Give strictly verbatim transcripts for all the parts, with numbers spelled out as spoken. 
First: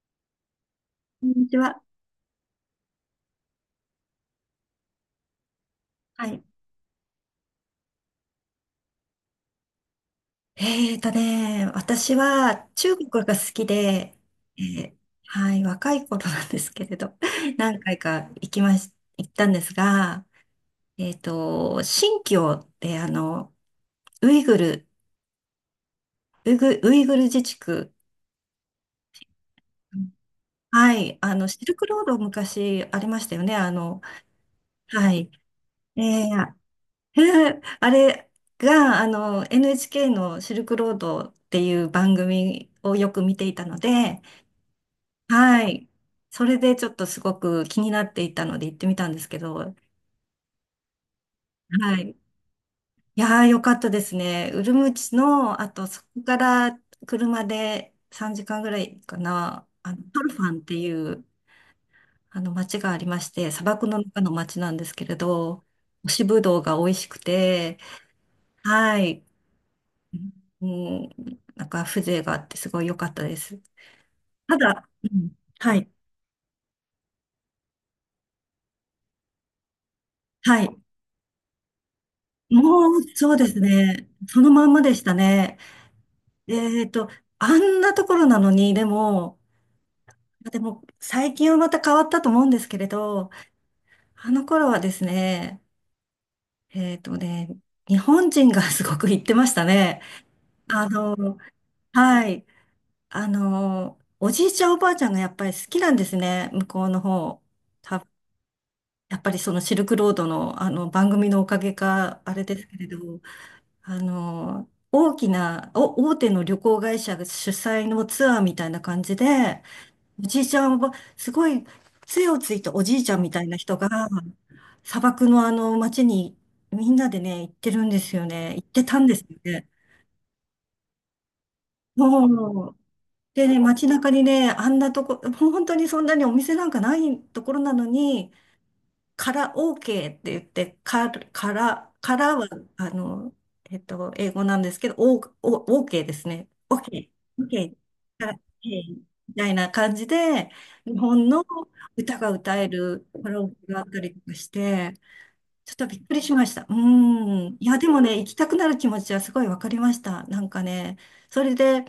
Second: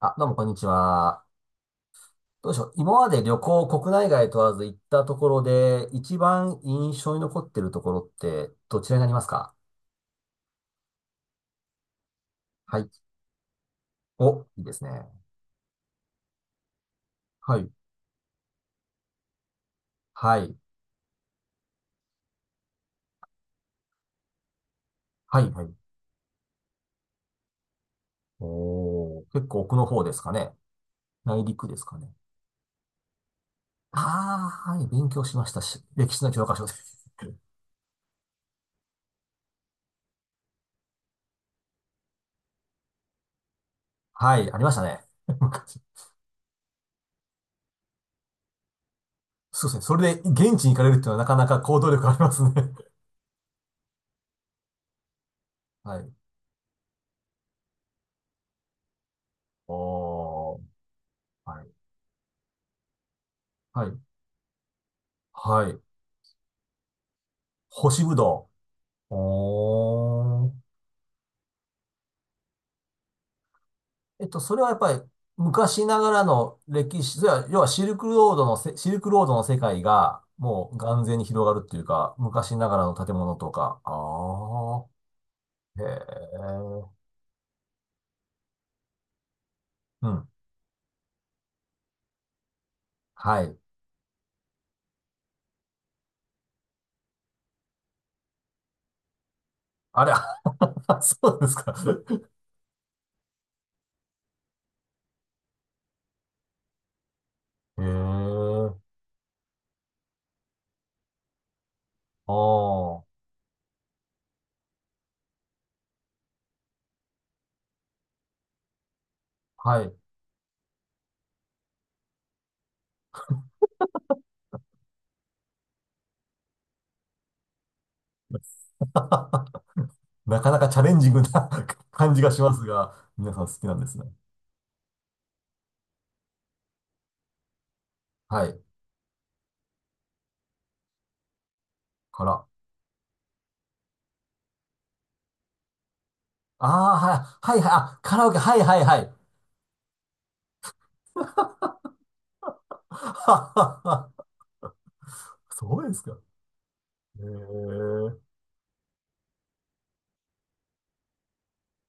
あ、どうもこんにちは。こんにちは。どうでしょう。今まで旅行、国内外問わず行ったところで、一はい。番印象に残ってるところって、どちらになりますか？えーとね、私ははい。中国が好きで、お、いえいですね。ーはい、若い頃なんですけれど、はい。何回か行きまし、行ったんですが、はい。えーと、新疆ってあの、ウイグル、はい。はい。ウイグ、ウイグル自治区、おー、結構奥の方ですかね。はい、あ内の、シ陸ルですクかローね。ド昔ありましたよね、あの、ああ、はい。勉は強い。しましたし、歴史えの教科書で。ー、あれが、あの、エヌエイチケー のシルクロードっていう番組をよく見ていたので、はい。ありましたね。は昔。い。それでちょっとすごく気になっていたので行ってみたんですけそうでど、すね。それで現地に行かれるっていうのはなかなか行動は力あい。りますね。いやー、よかったですね。ウルムチの、あとはそい。こから車でさんじかんぐらいかな、あの、トルファおンー、っていうはい。あの町がありまして、砂漠はい。の中の町なんですけれど、はい。干しぶどうが美味しくて、干しぶどはう。い。おー。うん、なんか風情があってすごい良かったです。えっと、そたれはやっだ、ぱりうん、は昔い。ながらの歴史、それは要はシルクロードのせ、シルクロードの世界がはもうい。眼前に広がるっていうか、昔ながらのもう、建そ物うでとすか。あね。そのまんまあ。でしたね。へえっえ。と、あんなところなのに、でも、うん。でも、最近はまた変わったと思うんですけれど、はい。あの頃はですね、えっとね、日本人がすごく行ってましたね。あれ、あ その、うですか。は い。あの、おじいちゃんおばあちゃんがやっぱり好きなんですね、向こうの方。へた、え。やっぱりそのシルクロードの、あの番組のおかげか、ああれですけれあ。ど、あの、大きな、お、大手の旅行会社が主催のツアーみたいな感じで、はい。おじいちゃんは、すごい杖をついたおじいちゃんみたいな人が、砂漠のあの街にみんなでね、行ってるんですよね。行ってたんですよね。なかなかチャレンジングな 感じがしますもう、が、皆さんで好ね、きなんで街すね。中にね、あんなとこ、もう本当にそんなにお店なんかないところなのに、はい。から OK って言って、から、から、かからら。は、あの、えっと、英語なんですけど、お、お、OK ですね。ああ、OK、はい、はい、OK、はい。あ、カラかオら、ケ、はい、OK はい、はい。みたいな感じで、日本の歌が歌え るカラオはケはがあったりとはかして、ちょっそうとでびすっくか。りしました。うえん。いや、でえ、もね、行きたくなる気持ちはすごいわかりました。なんかね、それで、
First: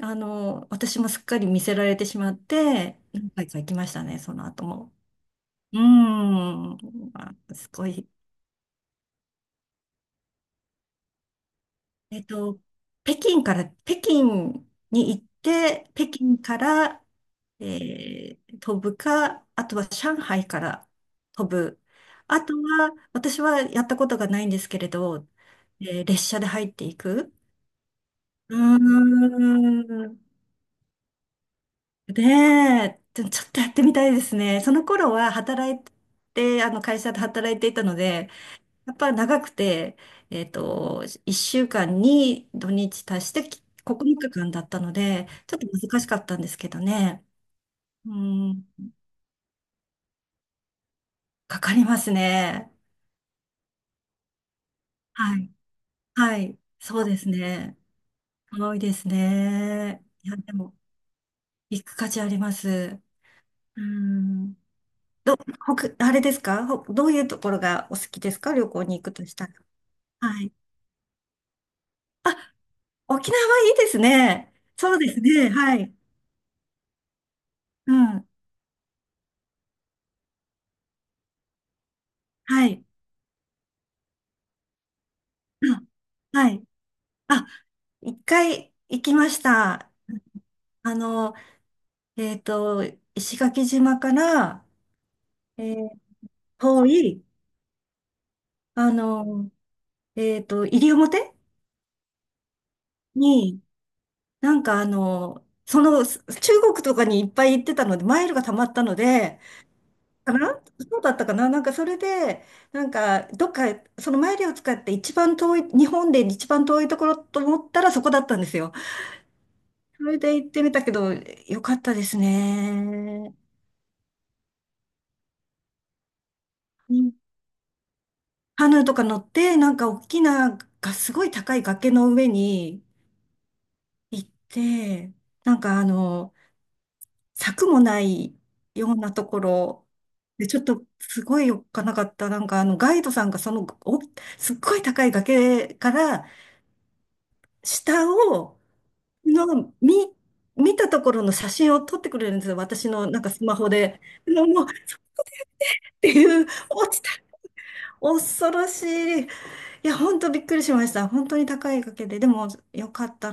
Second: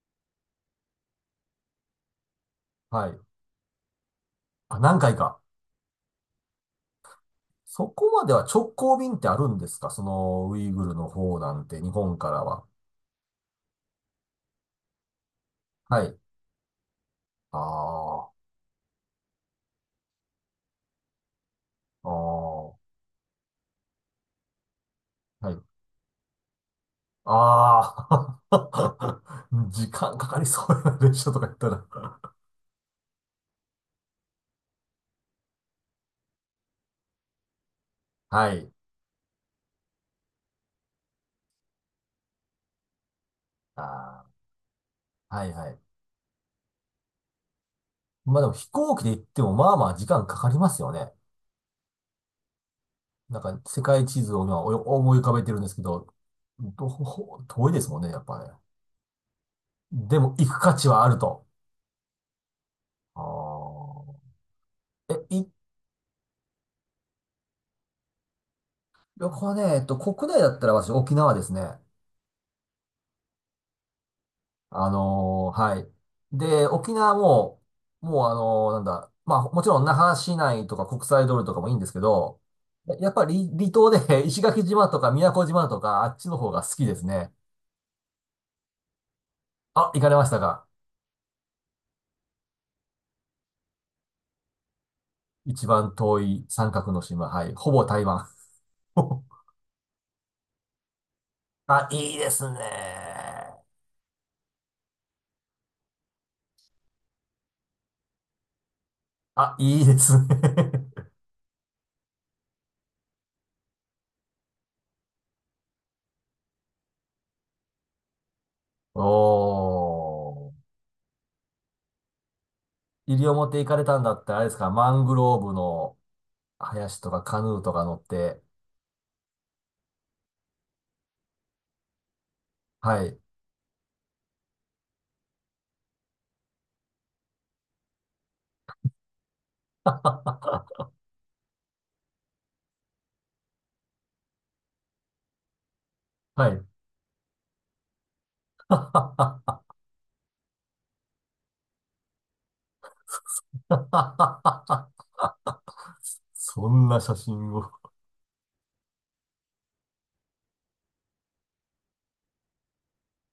あの、私もすっかり見せられてしまって、はい。何回か行きましたね、その後あ、も。何回か。うーん、まあ、すごそい。こまでは直行便ってあるんですか、その、ウイグルの方なんて、日本えっからと、は。北京から、北京に行って、は北い。京から、あえー飛ぶか、あとは上海から飛ぶ。あ、あとああ、は、私はやったことがないんですけれど、はい。えー列車で入っていく。ああ、う 時ー間ん。かかりそうやな、列車とか言ったら。ねえ、ちょちょっとやってみたいですね。その頃は働いて、あの会社で働いていたので、はい。やっぱ長くて、えっと、いっしゅうかんに土日足して9日あ間だったので、あ、はいちょっとはい。難しかったんですけどね。うまあでもん、飛行機で行っても、まあまあ時間かかりますよね。かかりますね。なんか、世界地図を今お思い浮かはべい。てるんですけど、はい。ど、そうですほ遠いね。ですもんね、やっぱね。多いですね。でいもや、行でく価も、値はあると。行く価値あります。うあん。ーえ、ど、い、ほくあれですかほどういうところがお好きですか、旅行に行くと旅した行ら？ね、えっと、国内はだい。ったら私沖縄ですね。あ、沖縄いいですね。あそうですね。のーははい。い。で、沖縄も、うもん。うあのーなんだ、まあもちろん那覇市内とか国際通りとかもいいんですけど、はい。ややっぱり離島で 石垣島とか宮古島うとんかあっちの方はがい。好きですね。あ、一回行きましあ、た。行かれましたか？あの、えっと、石垣島から、え一ー番遠い三遠角のい、島。はい。ほぼ台湾。あの、えっと、西表あ、いいですね。に、なんかあの、その、す中国とかにいっぱい行ってたので、マイルが溜まったので、あ、いいですね。かなそうだったかななんかそれで、なんか、どっか、そのマイルを使って一番遠い、日本で一番遠いところと思ったらそこだったんですよ。それで行おっー。てみたけど、よかったです西ね。表行かれたんだ。ってあれですか、マングローブの林とかカヌーとか乗って。カヌーとか乗って、なんか大きな、がすごい高い崖の上にはい。行って、なんかあの、柵もないようなところ、で、ちょっ とすごいおっかなかった。なんかあの、ガイドさんがその、お、すっごい高い崖からはい。下を、の、見、見たところの写真を撮ってくれるんですよ。私のなんかスマホで。のもう、っ ていう、そん落なちた、写真を。恐ろしい。いや、本当びっくりしました。本当に高い掛かげで。でも、よかった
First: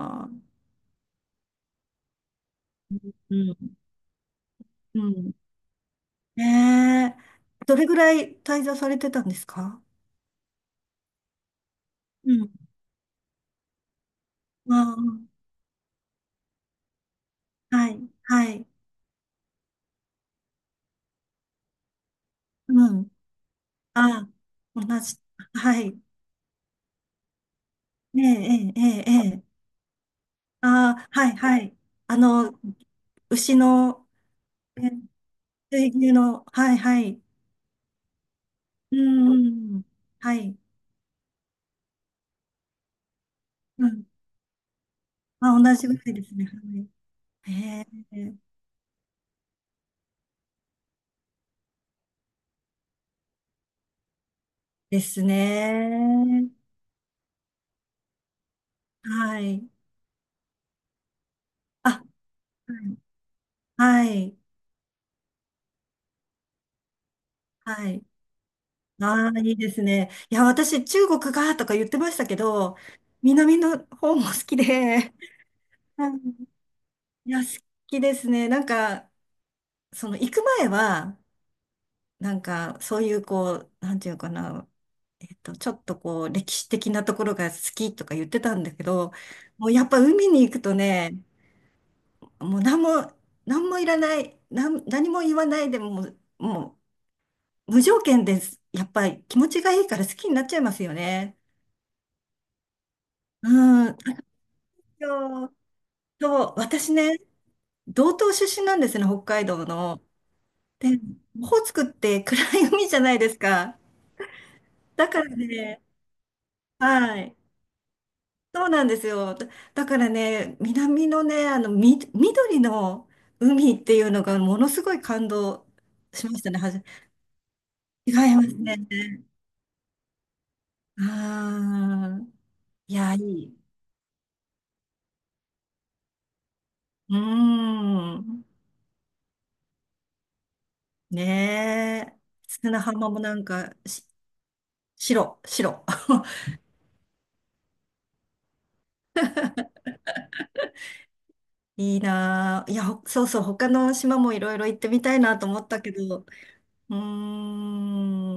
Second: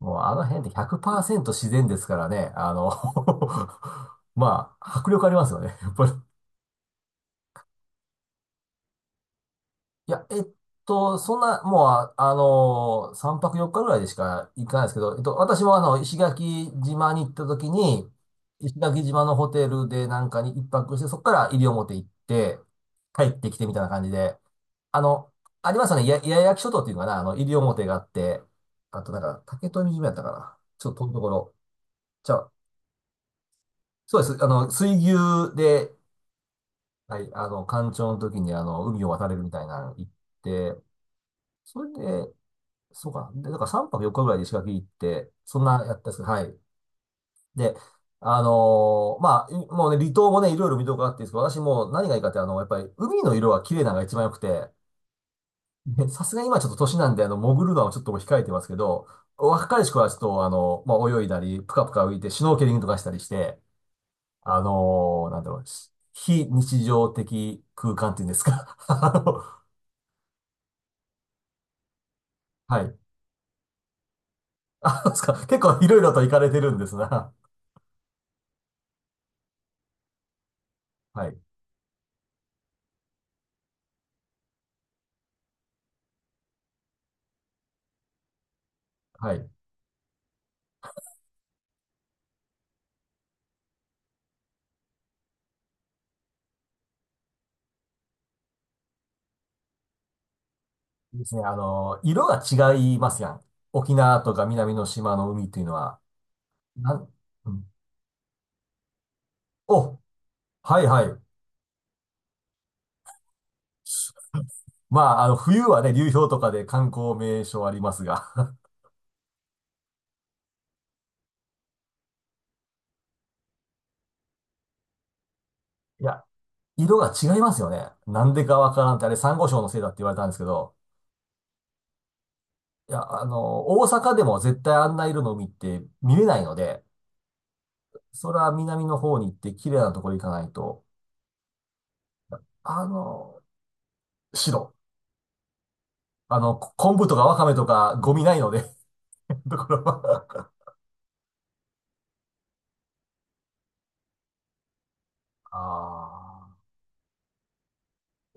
もうあぁ。の辺ってひゃくパーセント自然ですからね。あの うん。まあ、う迫力あん。りますよね。やっぱり。ねえ。どれぐらい滞在されてたんですか？いや、えっと、そんな、もう、あ、うあん。のさんぱくよっかぐらいでしか行かないですあけど、えっと、私もあの、石垣島に行った時あ、はい、に、はい。石垣島のホテルでなんかに一泊して、そこから西表行って、うん。帰ってきてみたいな感じああ、で、同あじ。の、ありはますよい。ね、や、八重垣諸島っていうのかな、あの、西表があっええ、て、ええ、えあえ。となんか、ええ竹富島やったかな。あちょっとあ、遠いとこはい、ろ。はい。あじゃあ、の、牛の、そうです。あの、え水牛水で、牛の、はい、ははい。い、あの、干潮の時にあの、う海を渡れるみたいなん。の行っはい。て、それで、そうかな。で、だからうさんぱくん。よっかぐらいで石垣行って、まそあ、ん同なじやぐったらんでいすけでど、すはね。はい。い。で、ええ。あのーまあ、いもうね、離島もね、いろいろ見どころあっていいんですけど、私もう何がいいかって、あの、やっぱり海の色が綺麗なのが一番良くて、ですでさすがにね。今ちょっと年なんで、あの、潜るのはちょっと控えてますけど、はい。若い子はちょっと、あの、まあ、泳いだり、ぷかぷあ、か浮いて、シュノーケリングとかしたりして、はい。あのーなんだろう、非日常的は空い。間っていうんですか。あああー、のいいですね。いや、私、中国がとか言ってましたけど、はい。南の方も好きあ、そうで、ですか。結構い ろいうろんと行かれてるんですいな。や、好きですね。なんか、その、行く前は、はい。なんか、そういう、こう、なんていうかな、えっと、ちょっとこう、歴史的なところが好きとか言ってたんだけど、はい。もうやっぱ海に行くとね、もう何も、何もいらない、なん、何も言わないでもう、もう、無条件です。やっぱり気持ちがいいから好きになっちゃいますよですね。ね。あの、色が違いますやん。うん。沖あ縄とか南の島の海っと、ていうのは。そう私なん、ね、うん、道東出身なんですね、北海道お、の。はいで、はい。オホーツクって暗い海じゃないですか。まだかあ、あらの、冬はね、ね、流氷とかで観光はい。名所ありますが。そう なんですよ。だ、だからね、南のね、あの、み、緑の海っていうのがものすごい感動いや、しましたね。はじ、色が違いますよね。違なんいまですかわからんって、あれ、ね。珊瑚礁のせいだって言われたんですけど、ああ、いいや、や、いあい。の、大阪でも絶対あんな色の海って見れないので、うーそれん。は南の方に行って綺麗なところ行かないと。ねえ。砂あ浜もなの、んか、し、白。白、白。あ の、こ昆布とかわかめとかゴミないので ところはいいなあ。いや、ほそうそう、他の島もいろいろ行ってみたいなと思ったけど。ああ。うー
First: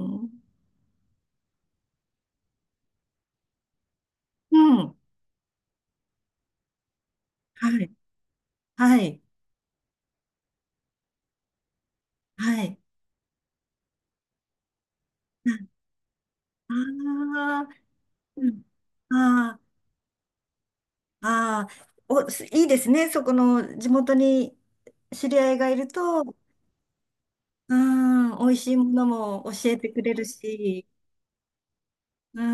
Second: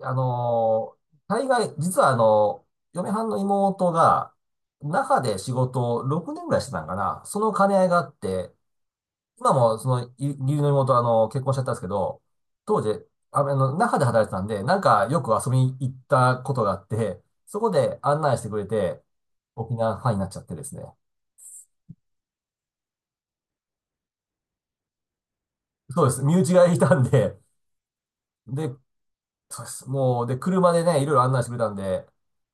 あのー、大概、実はあの、嫁はんの妹が、うん。那覇で仕事をろくねんぐらいしてたんかな。その兼ねは合いい。があって、はい。今もその、い義理の妹はあの、結婚しちゃったんですけど、はい。当時、ああの、那覇で働いてたんで、なんかよく遊びに行ったことがああって、そあこで案内しー、うてくん。れて、あ沖縄ファンになっちゃってですね。あ、ああ、お、すいいですね。そこの地元に知り合いがいるそうです。と、身う内がいたんで、ーん、美味で、しいものもそうで教えす。てくれもるう、で、車でし、ね、いろいろ案内してくれたんで、うー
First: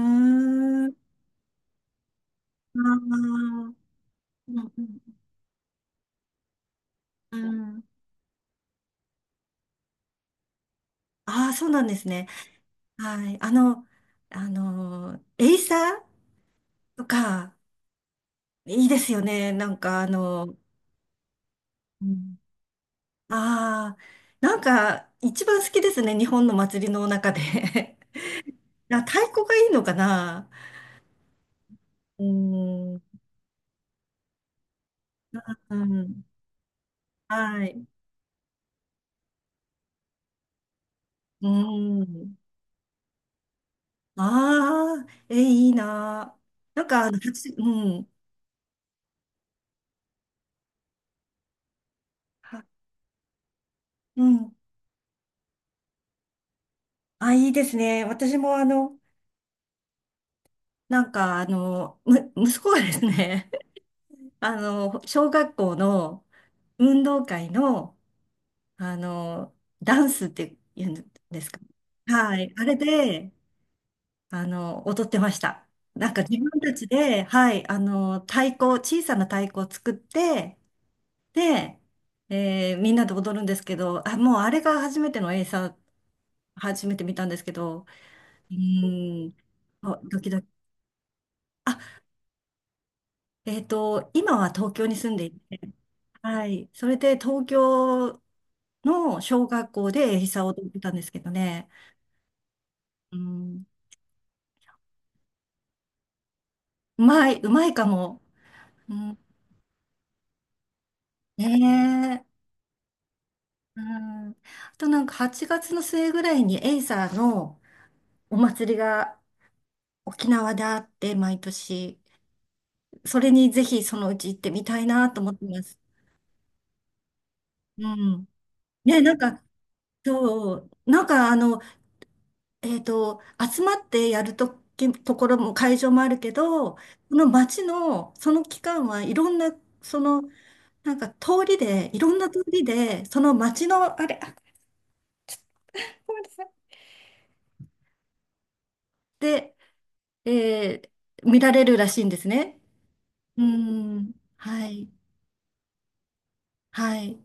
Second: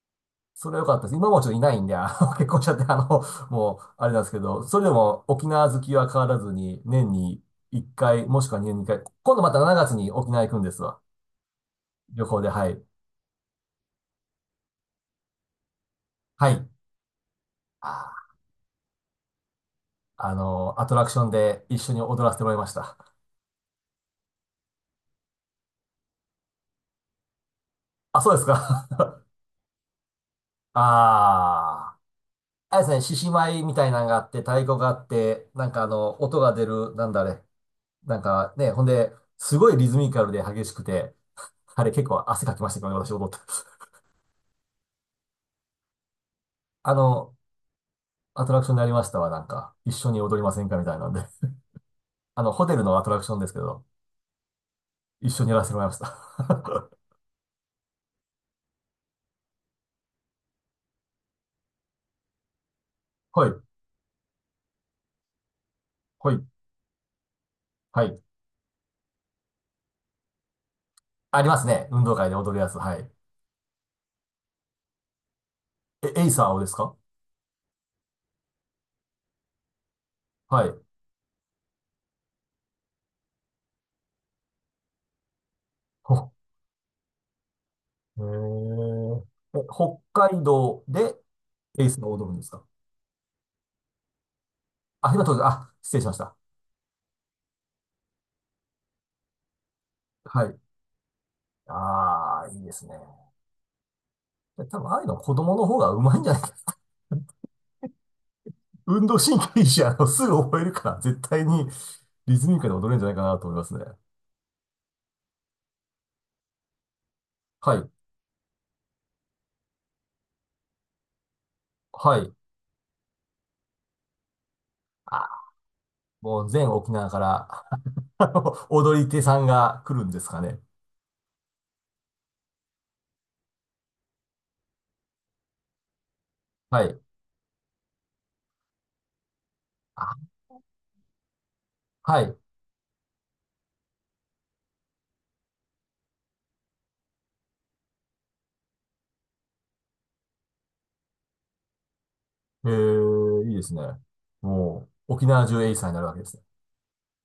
それは良ん、かったであす。今もちょっといないんで、あの、結婚しちゃって、あの、あ、もう、あれなんですけうど、んそうれでんも沖縄好きは変わらずに、年うにん。いっかい、もしくは年ににかい、今度またしちがつに沖縄行くんですわ。ああ、そうなんです旅ね。行で、はい。はい。あの、あの、エイサーはい。とか、あいいですよね。なんか、あー、あの、の、アトラクションで一緒にう踊らん、せてもらいました。ああー、なんか、一番好きですね。日本の祭りの中で。あ、そうですか。な太鼓がいいのかな。 ああ。うあれですーね、ん、獅子舞みたいなのがあって、太鼓があって、なんうかあの、ん、音が出る、なんだあれ。はい。うなんかね、ほんで、すごいリズミカルで激しくて、ーあれ結構ん。汗かきましたけどね、私踊って。ああ、え、いいな。なんあか、あの、の、初うん。アトラクションでありましたわ、なんか、一緒に踊りませんかみたいなんで。あの、ホテはルのアトラクションですけど、うん。一緒にやらせてもらいました。あ、いいですね。私も、あの、なんか、あの、む、息子がですはね、い、あの、小学校のはい、運動会の、はい。あの、ダンスって言うんでありすまか？すね。運動会ではい。踊るあやれつ。はい。で、あの、踊ってました。なえ、んかエイ自サー分をでたすちか？で、はい、あの、太鼓、小さな太鼓を作って、はい。で、えーみんなで踊るんですけど、あ、もうあれが初めてのエイサー、ほ、初めて見たんですけど、へうーーん、え、あ北ドキド海キ。道であ、エイサーを踊るんですか？えっと、今は東京にあ、住ん今でい当然、て、あ、失礼しました。はい、それで東京の小学校でエイサはーをい。踊ってたんですけどね。ああ、いいですね。うん、で多分、ああいうの子供の方がうまいんじゃないか。うまい、うまいかも。う運動ん、神経いいし、あの、すぐ覚えるから、絶対ねにリえ。ズミカルに踊れるんじゃないかなと思いますうね。ん、あとなんかはちがつの末ぐらいにエイサーのはい。お祭りが沖縄であって、毎年。はい。それにぜひそのうち行ってみたいなと思っあてます。もう全沖縄から う ん。あの踊ね、りなん手さか、んが来るんですかそね。う、なんかあの、えっと、集まってやるとき、ところも会場もあるけど、こはい。の街の、その期間はいろんな、その、あなんか通りで、いろんはない。通りで、その街の、あれ、あ、ごめんなさい。で、えー見られるらしいんですね。えうーー、いいですね。ん。はもい。う、沖縄中エイサーになるわけですね。はい。